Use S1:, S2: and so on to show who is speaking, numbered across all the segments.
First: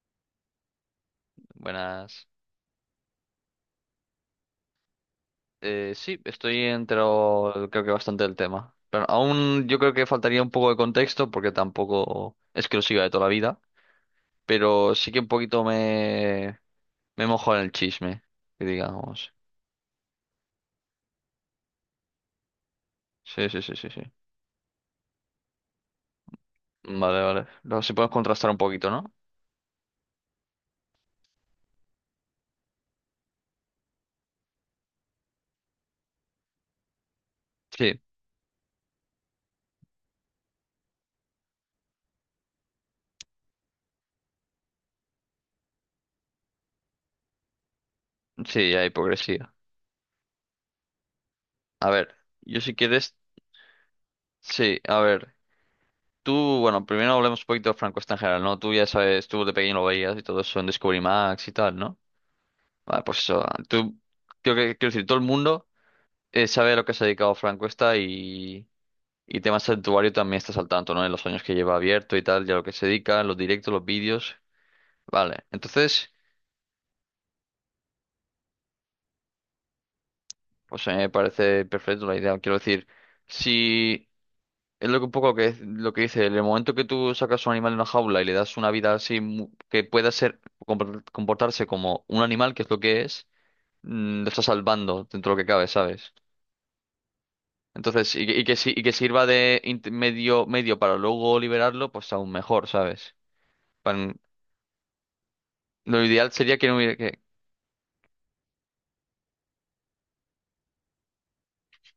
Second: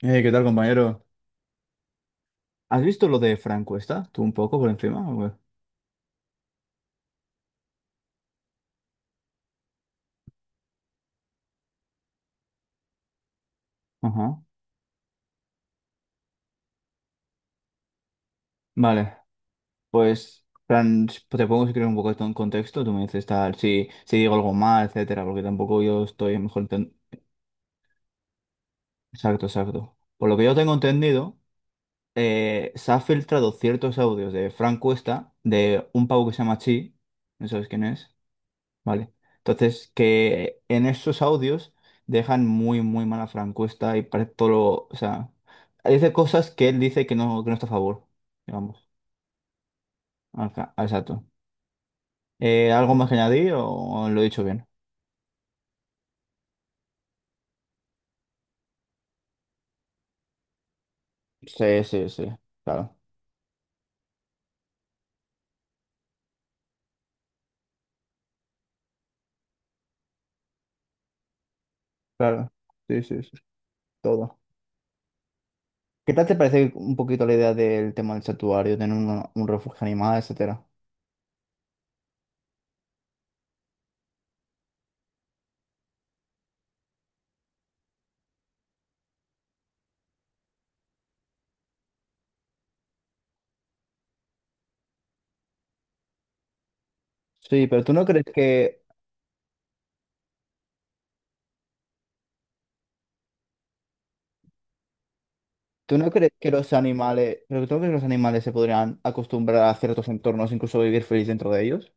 S1: ¿Qué tal, compañero?
S2: Buenas.
S1: ¿Has visto lo de Fran Cuesta? ¿Tú un poco por encima, o qué?
S2: Sí, estoy entero, creo que bastante del tema. Pero aún yo creo que faltaría un poco de contexto porque tampoco es que lo siga de toda la vida.
S1: Ajá.
S2: Pero sí que un poquito me mojo en el chisme, que
S1: Vale,
S2: digamos.
S1: pues, Fran, te pongo si quieres un poco esto en contexto. Tú me dices
S2: Sí,
S1: tal,
S2: sí, sí,
S1: si,
S2: sí, sí.
S1: si digo algo mal, etcétera, porque tampoco yo estoy mejor enten-
S2: Vale, vale. Luego si podemos contrastar un poquito, ¿no?
S1: Exacto, exacto. Por lo que yo tengo entendido, se han filtrado ciertos audios de Fran Cuesta, de un pavo que se llama Chi, ¿no sabes quién
S2: Sí,
S1: es? Vale. Entonces, que en esos audios dejan muy, muy mala francuesta y parece todo lo... O sea, dice cosas que él dice que no está a favor,
S2: sí, hay
S1: digamos.
S2: hipocresía.
S1: Acá, exacto.
S2: A ver, yo
S1: Eh,
S2: si
S1: ¿algo más que
S2: quieres,
S1: añadir o lo he dicho bien?
S2: sí, a ver. Tú, bueno, primero hablemos un poquito de Franco en general, ¿no? Tú ya sabes, tú de pequeño lo veías y todo eso en Discovery Max y tal,
S1: Sí,
S2: ¿no?
S1: sí, sí. Claro.
S2: Vale, pues eso. Tú, creo que, quiero decir, todo el mundo sabe a lo que se ha dedicado Frank Cuesta y tema santuario también estás al tanto, ¿no? En los años que lleva abierto y tal,
S1: Claro.
S2: ya lo que se
S1: Sí, sí,
S2: dedica,
S1: sí.
S2: los directos, los vídeos.
S1: Todo.
S2: Vale, entonces,
S1: ¿Qué tal te parece un poquito la idea del tema del santuario, tener un refugio animal, etcétera?
S2: pues a mí me parece perfecto la idea. Quiero decir, si es lo que un poco que, lo que dice, en el momento que tú sacas un animal de una jaula y le das una vida así que pueda ser comportarse como un animal, que es lo que es, lo estás salvando dentro de lo que cabe, ¿sabes?
S1: Sí, pero
S2: Entonces, y que y que sirva de medio para luego liberarlo, pues aún mejor, ¿sabes? Pan-
S1: ¿Tú
S2: lo
S1: no
S2: ideal
S1: crees que
S2: sería que
S1: los
S2: no hubiera que...
S1: animales, pero tú no crees que los animales se podrían acostumbrar a ciertos entornos, incluso vivir feliz dentro de ellos?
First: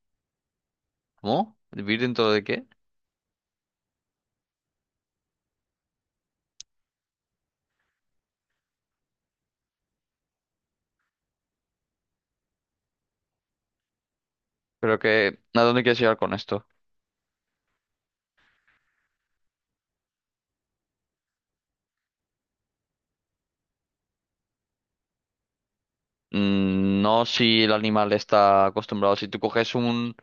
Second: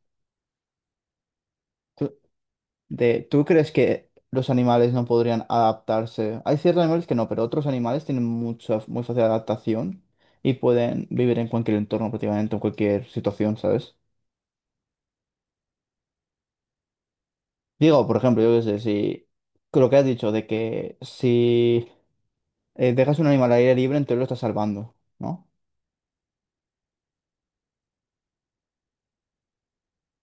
S2: ¿Cómo? ¿Vivir
S1: ¿Tú,
S2: dentro de qué?
S1: ¿tú crees que los animales no podrían adaptarse? Hay ciertos animales que no, pero otros animales tienen muy fácil adaptación y pueden vivir en cualquier entorno, prácticamente en cualquier situación, ¿sabes?
S2: Pero que... ¿A dónde quieres llegar con esto?
S1: Digo, por ejemplo, yo qué sé, si con lo que has dicho de que si dejas un animal al aire libre, entonces lo estás salvando, ¿no?
S2: No si el animal está acostumbrado. Si tú coges un,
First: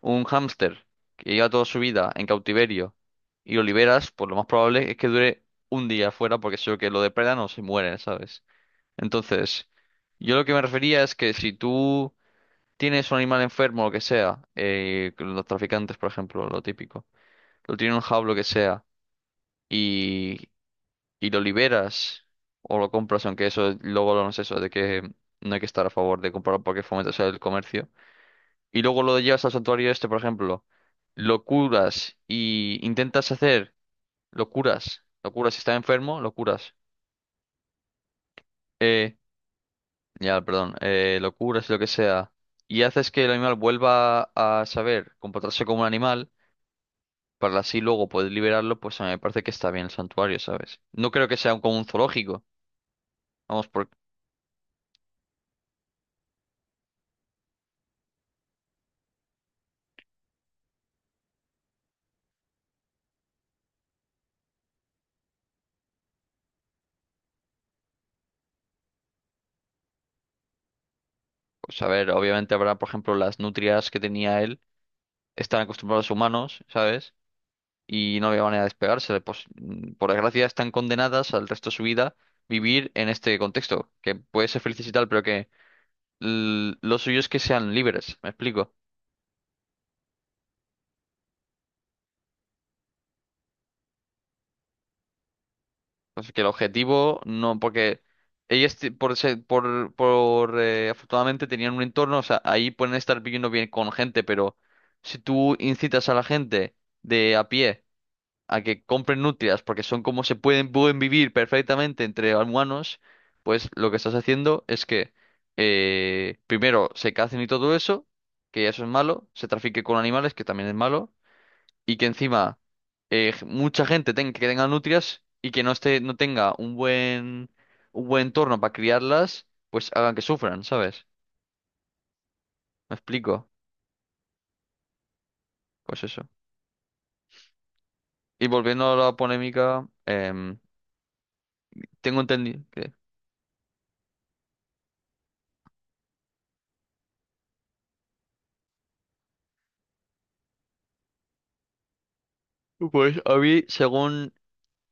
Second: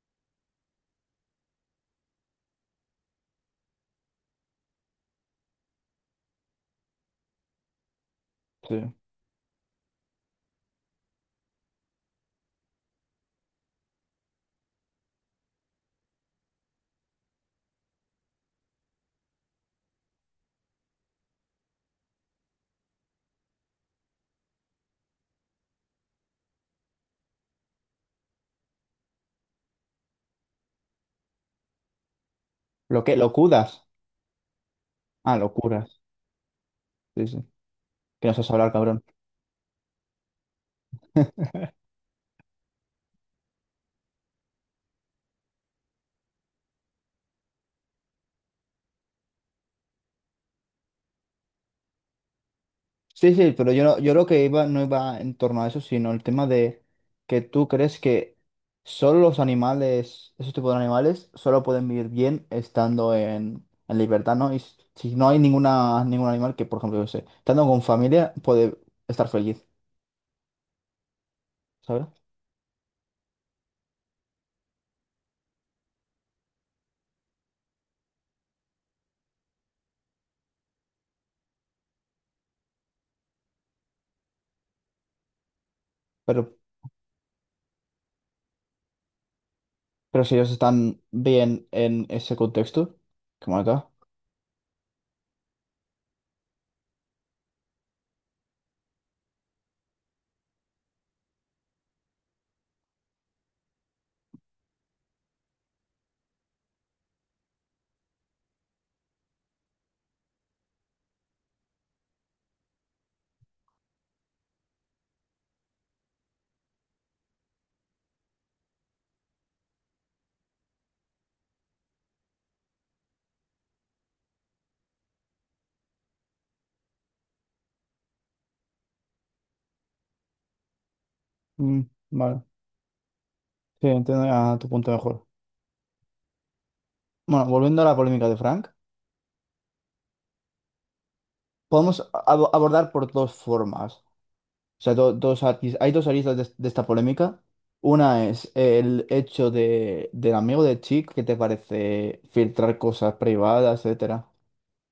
S2: un hámster que lleva toda su vida en cautiverio y lo liberas, pues lo más probable es que dure un día afuera porque seguro que lo depredan o se muere, ¿sabes?
S1: Sí.
S2: Entonces, yo lo que me refería es que si tú tienes un animal enfermo, lo que sea, los traficantes, por ejemplo, lo típico, lo tienen en un jaulo, lo que sea, y, y lo liberas o lo compras, aunque eso luego lo no es eso, de que no hay que estar a favor de comprarlo porque fomentas el comercio, y luego lo llevas al santuario este, por ejemplo, lo curas y intentas
S1: Lo
S2: hacer,
S1: cuidas.
S2: lo curas si está
S1: Locuras.
S2: enfermo, lo curas,
S1: Sí, sí. Que no sabes hablar, cabrón.
S2: eh, ya, perdón, lo curas, lo que sea. Y haces que el animal vuelva a saber comportarse como un animal, para así luego poder liberarlo, pues a mí me parece que está bien el santuario, ¿sabes? No creo que sea como un zoológico.
S1: Sí, sí,
S2: Vamos,
S1: pero yo, no- yo lo que iba no iba en torno a eso, sino el tema de que tú crees que solo los animales, esos tipos de animales, solo pueden vivir bien estando en libertad, ¿no? Y si no hay ningún animal que, por ejemplo, yo sé, estando con familia puede estar feliz,
S2: pues a
S1: ¿sabes?
S2: ver, obviamente habrá, por ejemplo, las nutrias que tenía él, están acostumbrados a humanos, ¿sabes? Y no había manera de despegarse. Pues, por desgracia, están condenadas al resto de su vida vivir en este contexto, que puede ser felices y tal, pero que
S1: Pero,
S2: lo suyo es que sean libres, ¿me explico?
S1: pero si ellos están bien en ese contexto, como acá.
S2: Así que el objetivo no, porque ellas ti- por, se- por afortunadamente tenían un entorno, o sea, ahí pueden estar viviendo bien con gente, pero si tú incitas a la gente de a pie a que compren nutrias porque son como pueden vivir perfectamente entre humanos, pues lo que estás haciendo es que primero se cacen y todo eso, que eso es malo, se trafique con animales, que también es malo y que encima mucha gente tenga, que tenga nutrias y que no esté, no tenga un buen, entorno para criarlas, pues hagan que sufran, ¿sabes?
S1: Mm, vale,
S2: ¿Me explico?
S1: sí, entiendo ya tu punto mejor.
S2: Pues eso.
S1: Bueno, volviendo a la polémica de
S2: Y
S1: Frank,
S2: volviendo a la polémica,
S1: podemos
S2: tengo entendido
S1: abordar
S2: que...
S1: por dos formas. O sea, hay dos aristas de esta polémica. Una es el hecho del amigo de Chick, que te parece filtrar cosas
S2: Pues a mí,
S1: privadas, etcétera.
S2: según,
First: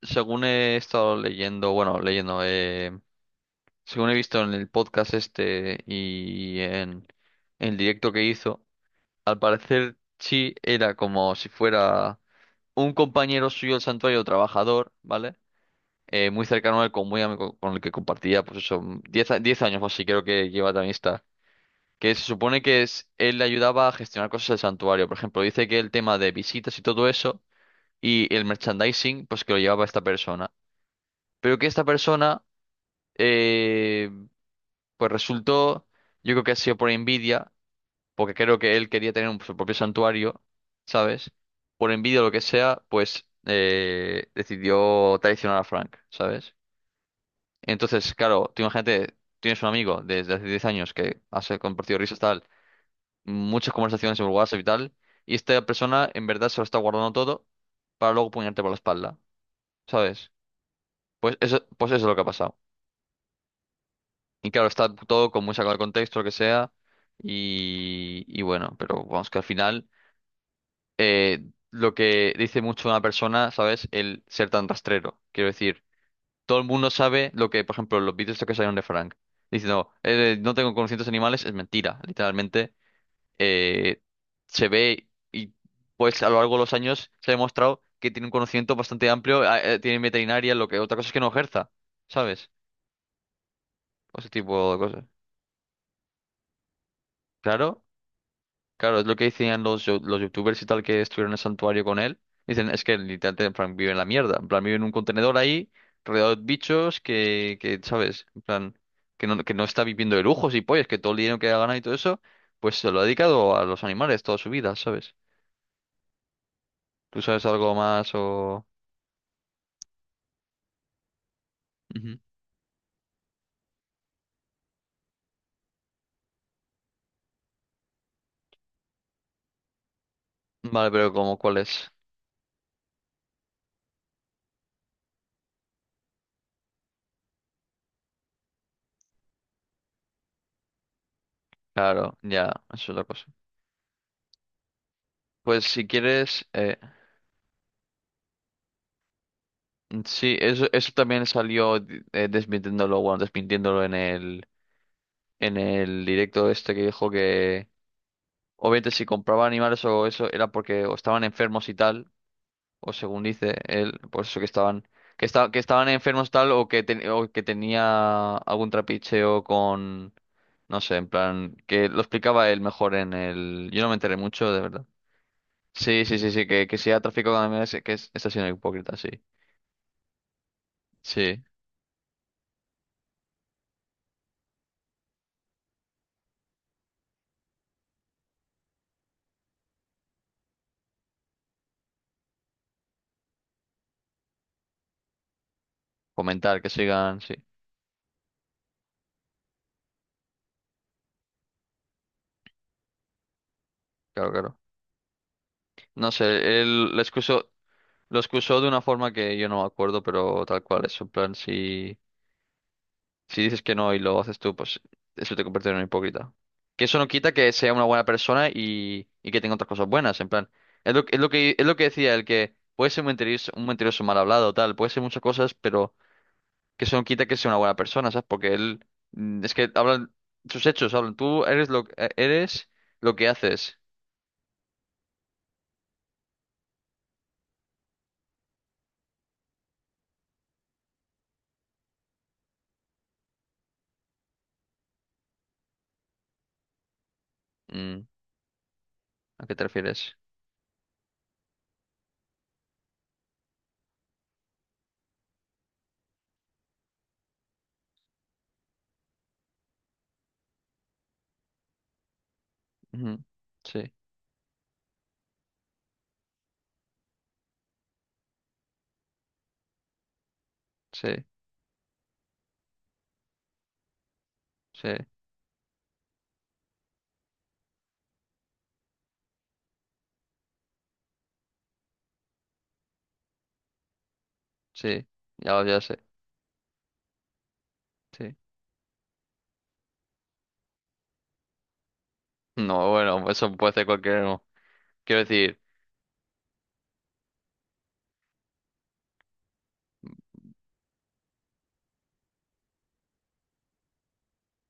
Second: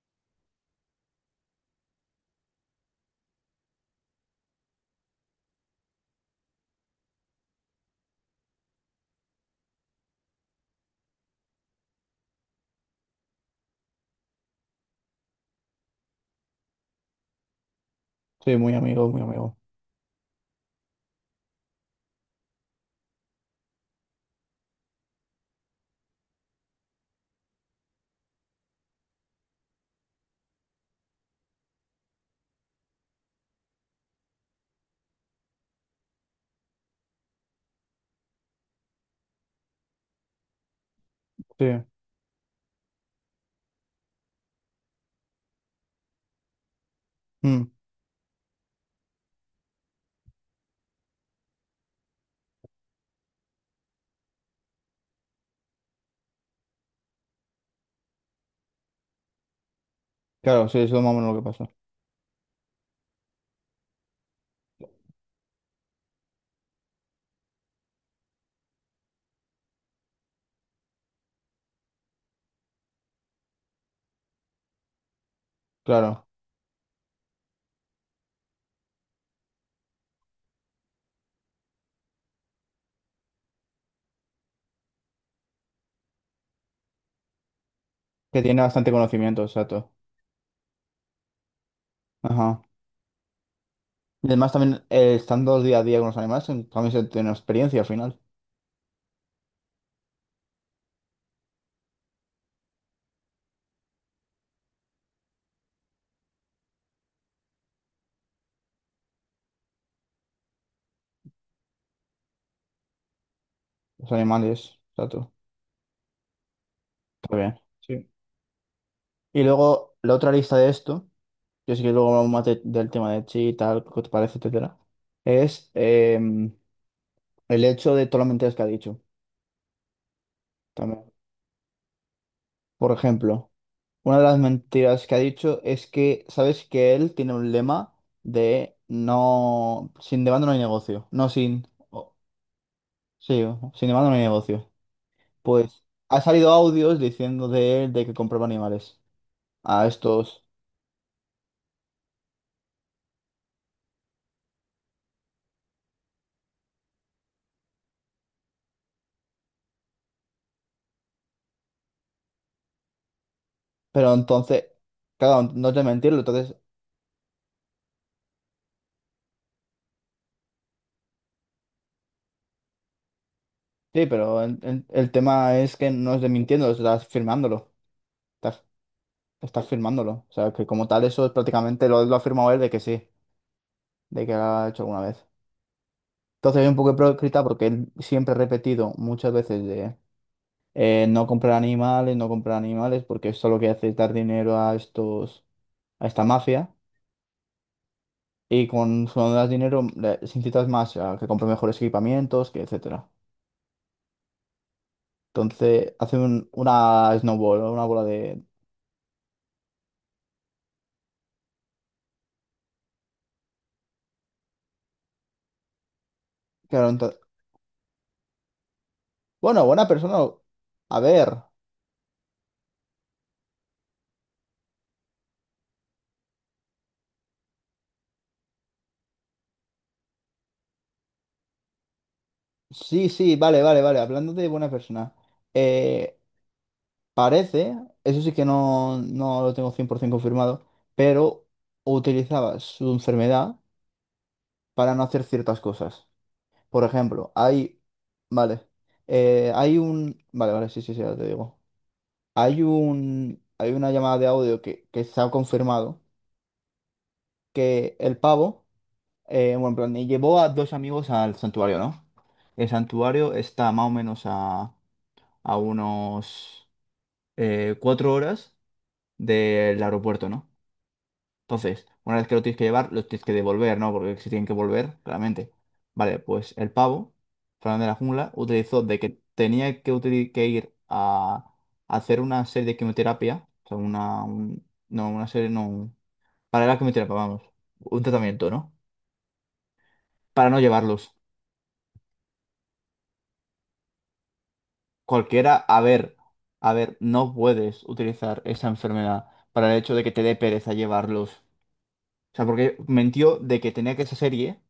S2: según he estado leyendo, bueno, leyendo, según he visto en el podcast este y en el directo que hizo, al parecer sí era como si fuera... un compañero suyo del santuario, trabajador, ¿vale? Muy cercano a él, muy amigo, con el que compartía,
S1: Sí,
S2: pues
S1: muy
S2: eso,
S1: amigo, muy amigo.
S2: 10 años o así creo que lleva de amistad. Que se supone que es, él le ayudaba a gestionar cosas del santuario. Por ejemplo, dice que el tema de visitas y todo eso, y el merchandising, pues que lo llevaba esta persona. Pero que esta persona, eh, pues resultó, yo creo que ha sido por envidia, porque creo que él quería tener su propio santuario, ¿sabes?
S1: Sí.
S2: Por envidia o lo que sea, pues decidió traicionar a Frank, ¿sabes?
S1: Mm,
S2: Entonces, claro, tú imagínate, tienes un amigo desde hace 10 años que has compartido risas tal, muchas conversaciones en WhatsApp y tal, y esta persona en verdad se lo está guardando todo para luego puñarte por la espalda, ¿sabes?
S1: claro, sí, eso es más o menos lo que pasó.
S2: Pues eso es lo que ha pasado. Y claro, está todo con muy sacado de contexto, lo que sea, y bueno, pero vamos que al final... eh, lo que dice mucho una persona, ¿sabes? El ser tan rastrero. Quiero decir,
S1: Claro,
S2: todo el mundo sabe lo que, por ejemplo, los vídeos estos que salieron de Frank. Diciendo, no tengo conocimientos animales, es mentira. Literalmente, eh, se ve y pues a lo largo de los años se ha demostrado que tiene un
S1: que tiene
S2: conocimiento
S1: bastante
S2: bastante
S1: conocimiento,
S2: amplio, ah,
S1: exacto.
S2: tiene veterinaria, lo que otra cosa es que no ejerza, ¿sabes?
S1: Ajá.
S2: O
S1: Y
S2: ese
S1: además
S2: tipo de
S1: también
S2: cosas.
S1: estando día a día con los animales, también se tiene experiencia
S2: Claro.
S1: al final.
S2: Claro, es lo que decían los youtubers y tal que estuvieron en el santuario con él. Dicen, es que literalmente en plan, vive en la mierda. En plan, vive en un contenedor ahí, rodeado de bichos que ¿sabes? En plan, que no está viviendo de lujos y pollas, que todo el dinero que ha ganado y todo eso, pues se lo ha dedicado a los
S1: Los
S2: animales toda su vida,
S1: animales,
S2: ¿sabes?
S1: exacto.
S2: ¿Tú
S1: Está
S2: sabes
S1: bien.
S2: algo
S1: Sí.
S2: más o...?
S1: Y luego la otra lista de esto. Yo sí que luego
S2: Ujú.
S1: hablamos más del tema de chi y tal, qué te parece, etcétera, es el hecho de todas las mentiras que ha dicho
S2: ¿Vale,
S1: también.
S2: pero como cuál es?
S1: Por ejemplo, una de las mentiras que ha dicho es que, ¿sabes que él tiene un lema de no, sin demanda no hay negocio, no sin, o-
S2: Claro, ya, eso es la cosa.
S1: sí, sin demanda no hay negocio.
S2: Pues
S1: Pues
S2: si
S1: ha
S2: quieres,
S1: salido audios diciendo de él de que compraba animales a
S2: sí,
S1: estos,
S2: eso también salió desmintiéndolo, bueno, desmintiéndolo en el directo este que dijo que obviamente si compraba animales o eso era porque o estaban enfermos y tal, o según dice él,
S1: pero
S2: por eso que
S1: entonces,
S2: estaban
S1: claro,
S2: que
S1: no es de
S2: estaban
S1: mentirlo,
S2: enfermos tal
S1: entonces.
S2: o o que tenía algún trapicheo con no sé, en plan que lo explicaba él mejor en el yo no me
S1: Sí,
S2: enteré
S1: pero
S2: mucho,
S1: el,
S2: de
S1: el-
S2: verdad.
S1: el tema es que
S2: Sí,
S1: no
S2: sí,
S1: es de
S2: sí, sí, que,
S1: mintiendo
S2: que sea
S1: estás
S2: tráfico con
S1: firmándolo.
S2: animales, que es, está siendo
S1: Estás,
S2: hipócrita, sí.
S1: estás firmándolo. O sea, que como tal, eso es
S2: Sí,
S1: prácticamente lo ha firmado él de que sí, de que lo ha hecho alguna vez. Entonces, es un poco hipócrita porque él siempre ha repetido muchas veces de no comprar animales, no comprar animales, porque eso lo que hace es dar dinero a esta
S2: fomentar que
S1: mafia.
S2: sigan, sí,
S1: Y con su das dinero, se incitas más a que compre mejores equipamientos, que etcétera.
S2: claro, claro.
S1: Entonces,
S2: No
S1: hace
S2: sé,
S1: una bola
S2: lo
S1: de.
S2: excusó de una forma que yo no me acuerdo, pero tal cual es. En plan, si dices que no y lo haces tú, pues eso te convierte en un hipócrita. Que
S1: Claro,
S2: eso no
S1: ento-
S2: quita que sea una buena persona y que tenga
S1: Bueno,
S2: otras
S1: buena
S2: cosas
S1: persona.
S2: buenas. En plan, es
S1: A
S2: lo, es lo
S1: ver,
S2: que, es lo que decía el que puede ser un mentiroso mal hablado, tal, puede ser muchas cosas, pero que eso no quita que sea una buena persona, ¿sabes? Porque él, es que hablan, sus hechos hablan, tú eres
S1: sí,
S2: lo que
S1: sí, vale,
S2: haces.
S1: vale, vale. Hablando de buena persona, eh, parece, eso sí que no lo tengo 100% confirmado, pero utilizaba su enfermedad para no hacer ciertas cosas. Por ejemplo, hay,
S2: Mm,
S1: vale,
S2: ¿A qué te
S1: hay
S2: refieres?
S1: un, vale, vale, sí, sí, sí, ahora te digo. Hay una llamada de audio que se ha confirmado que el pavo. Bueno, en plan, y llevó a dos amigos al santuario, ¿no? El
S2: Ujú.
S1: santuario está más o
S2: Sí,
S1: menos a unos 4 horas del aeropuerto, ¿no?
S2: sí,
S1: Entonces, una vez que lo tienes que llevar, los tienes que devolver, ¿no? Porque si tienen que
S2: sí,
S1: volver, claramente. Vale, pues el pavo, Fernando de la Jungla, utilizó de que tenía que ir a hacer una serie de quimioterapia, o sea,
S2: sí.
S1: no,
S2: Ya,
S1: no,
S2: ya sé.
S1: para la quimioterapia, vamos, un
S2: Sí.
S1: tratamiento, ¿no? Para no llevarlos.
S2: No, bueno, pues eso puede ser cualquier uno. Quiero
S1: Cualquiera,
S2: decir,
S1: a ver, no puedes utilizar esa enfermedad para el hecho de que te dé pereza llevarlos. O sea, porque mentió de que tenía que esa serie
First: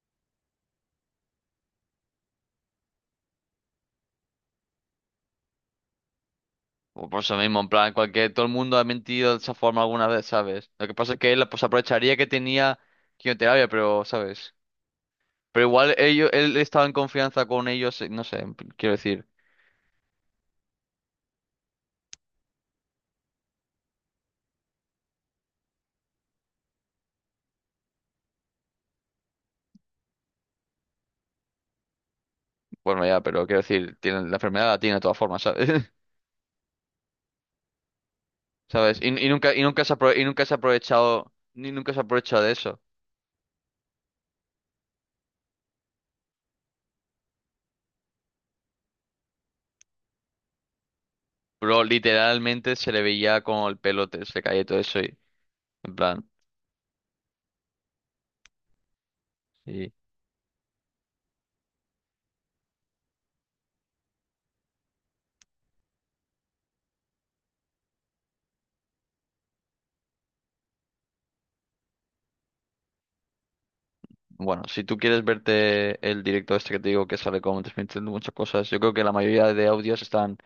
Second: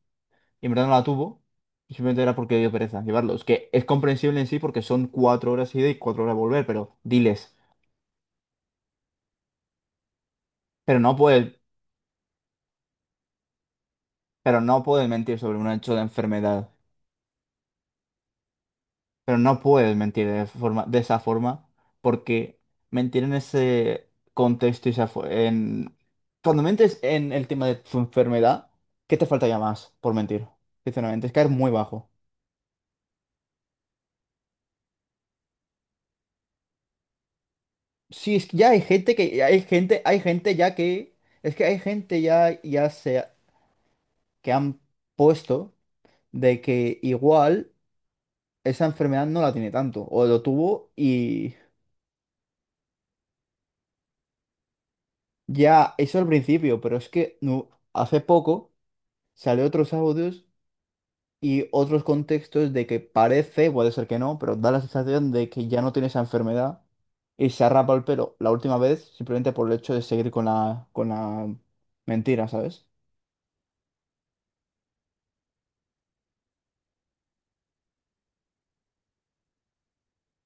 S1: y en verdad no la tuvo. Y simplemente era porque dio pereza llevarlos. Que es comprensible en sí porque son 4 horas ida y 4 horas volver, pero
S2: o por eso
S1: diles.
S2: mismo, en plan, todo el mundo ha mentido de esa forma alguna vez, ¿sabes? Lo que
S1: Pero
S2: pasa
S1: no
S2: es que él
S1: puedes,
S2: pues, aprovecharía que tenía quimioterapia, pero, ¿sabes?
S1: pero no puedes mentir sobre
S2: Pero
S1: un hecho
S2: igual
S1: de
S2: ellos, él
S1: enfermedad.
S2: estaba en confianza con ellos, no sé, quiero decir,
S1: Pero no puedes mentir de esa forma, porque mentir en ese contexto y esa fo- en cuando mentes en el tema de tu enfermedad, ¿qué te falta ya más por mentir? Sinceramente, es caer muy bajo.
S2: bueno, ya, pero quiero decir, la enfermedad la tiene de todas formas, ¿sabes?
S1: Sí, es que ya hay
S2: ¿Sabes? Y,
S1: gente
S2: y nunca, y nunca se ha
S1: ya que
S2: aprovechado,
S1: es que
S2: ni
S1: hay
S2: nunca se ha
S1: gente
S2: aprovechado de
S1: ya
S2: eso.
S1: se que han puesto de que igual esa enfermedad no la tiene tanto o lo tuvo y
S2: Pero literalmente se le veía con el pelo, se le caía y todo eso y,
S1: ya
S2: en
S1: eso al
S2: plan.
S1: principio, pero es que no, hace poco salió otros audios y otros contextos de que parece, puede ser que no, pero da la sensación de que ya no tiene esa enfermedad y se ha rapado el pelo la última vez simplemente por el hecho de seguir con la mentira, ¿sabes?
S2: Bueno, si tú quieres verte el directo este que te digo que sale como transmitiendo muchas cosas, yo creo que la mayoría de audios están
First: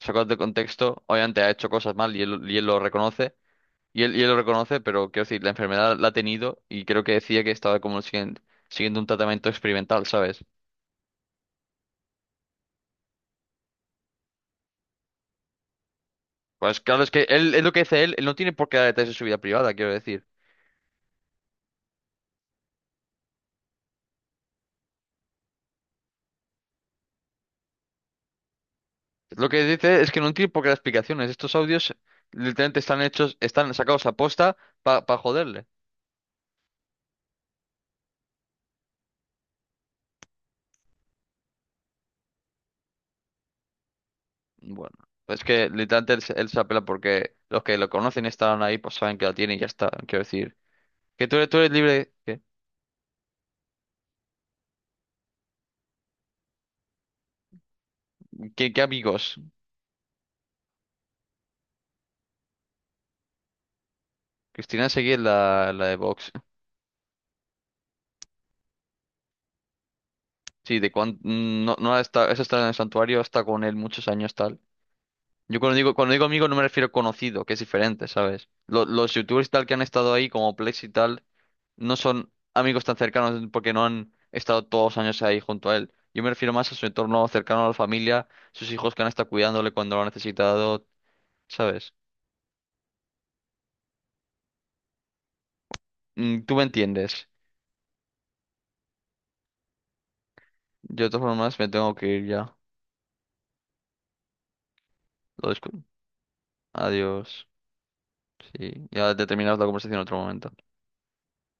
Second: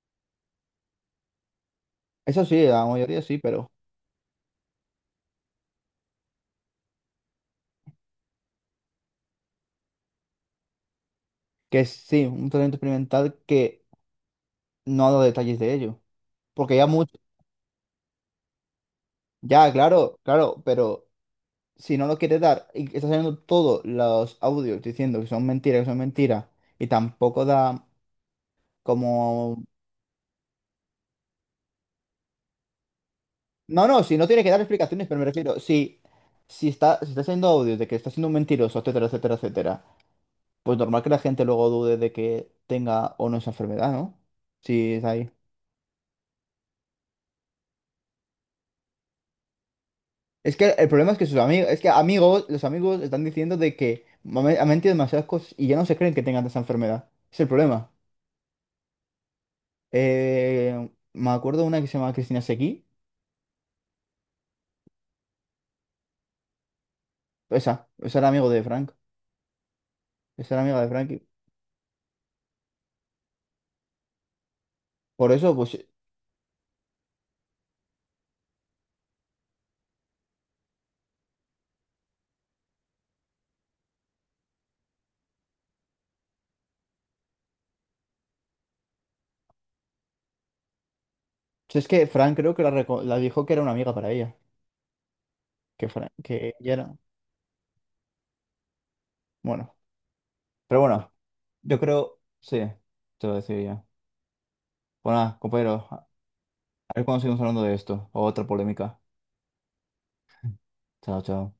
S2: sacados de contexto. Obviamente ha hecho cosas mal y él,
S1: Eso
S2: y
S1: sí,
S2: él lo
S1: la mayoría
S2: reconoce.
S1: sí, pero
S2: Y él lo reconoce, pero quiero decir, la enfermedad la ha tenido y creo que decía que estaba como siguiendo un tratamiento experimental, ¿sabes?
S1: que sí, un tratamiento experimental que no ha dado detalles de ello. Porque
S2: Pues
S1: ya
S2: claro,
S1: mucho,
S2: es lo que dice él, no tiene por qué dar detalles de su vida
S1: ya,
S2: privada, quiero
S1: claro,
S2: decir.
S1: claro, pero si no lo quiere dar y está saliendo todos los audios diciendo que son mentiras, y tampoco da
S2: Lo
S1: como.
S2: que dice es que no tiene por qué dar explicaciones. Estos audios literalmente están hechos, están
S1: No, no,
S2: sacados a
S1: si no tiene que
S2: posta
S1: dar explicaciones,
S2: para
S1: pero me refiero,
S2: joderle.
S1: si está haciendo audios de que está siendo un mentiroso, etcétera, etcétera, etcétera, pues normal que la gente luego dude de que tenga o no esa enfermedad, ¿no? Sí,
S2: Bueno,
S1: es ahí.
S2: es que literalmente él se apela porque los que lo conocen y están ahí, pues saben que la tiene y ya está. Quiero
S1: Es
S2: decir,
S1: que el problema es que
S2: que tú
S1: sus
S2: eres, tú
S1: amigos,
S2: eres
S1: es que
S2: libre. ¿Qué,
S1: amigos, los amigos están diciendo de que ha mentido demasiadas cosas y ya no se creen que tengan esa enfermedad. Es el problema.
S2: qué, qué amigos?
S1: Me acuerdo de una que se llama Cristina Seguí,
S2: Cristina Seguí es la de Vox.
S1: esa, esa era amigo de Frank, esa era
S2: Sí,
S1: amiga de
S2: de
S1: Frank.
S2: cuando
S1: Y
S2: no, no está, eso está en el santuario, está con él muchos años tal.
S1: por eso,
S2: Yo cuando
S1: pues,
S2: digo, cuando digo amigo no me refiero a conocido, que es diferente, ¿sabes? Los youtubers y tal que han estado ahí, como Plex y tal, no son amigos tan cercanos porque no han estado todos los años ahí junto a él. Yo me refiero más a su entorno cercano a la familia, sus hijos que han estado cuidándole cuando lo han necesitado,
S1: es
S2: ¿sabes?
S1: que Frank creo que la dijo que era una amiga para ella. Que fuera, que
S2: Tú me
S1: ya era,
S2: entiendes.
S1: bueno, pero
S2: Yo de
S1: bueno,
S2: todas formas me
S1: yo
S2: tengo que
S1: creo,
S2: ir ya.
S1: sí, te lo decía ya. Bueno, nada,
S2: Lo
S1: compañeros,
S2: discu-
S1: a ver cuándo seguimos
S2: Adiós.
S1: hablando de esto, o otra
S2: Sí,
S1: polémica.
S2: ya te terminamos la conversación en otro momento.
S1: Chao, chao.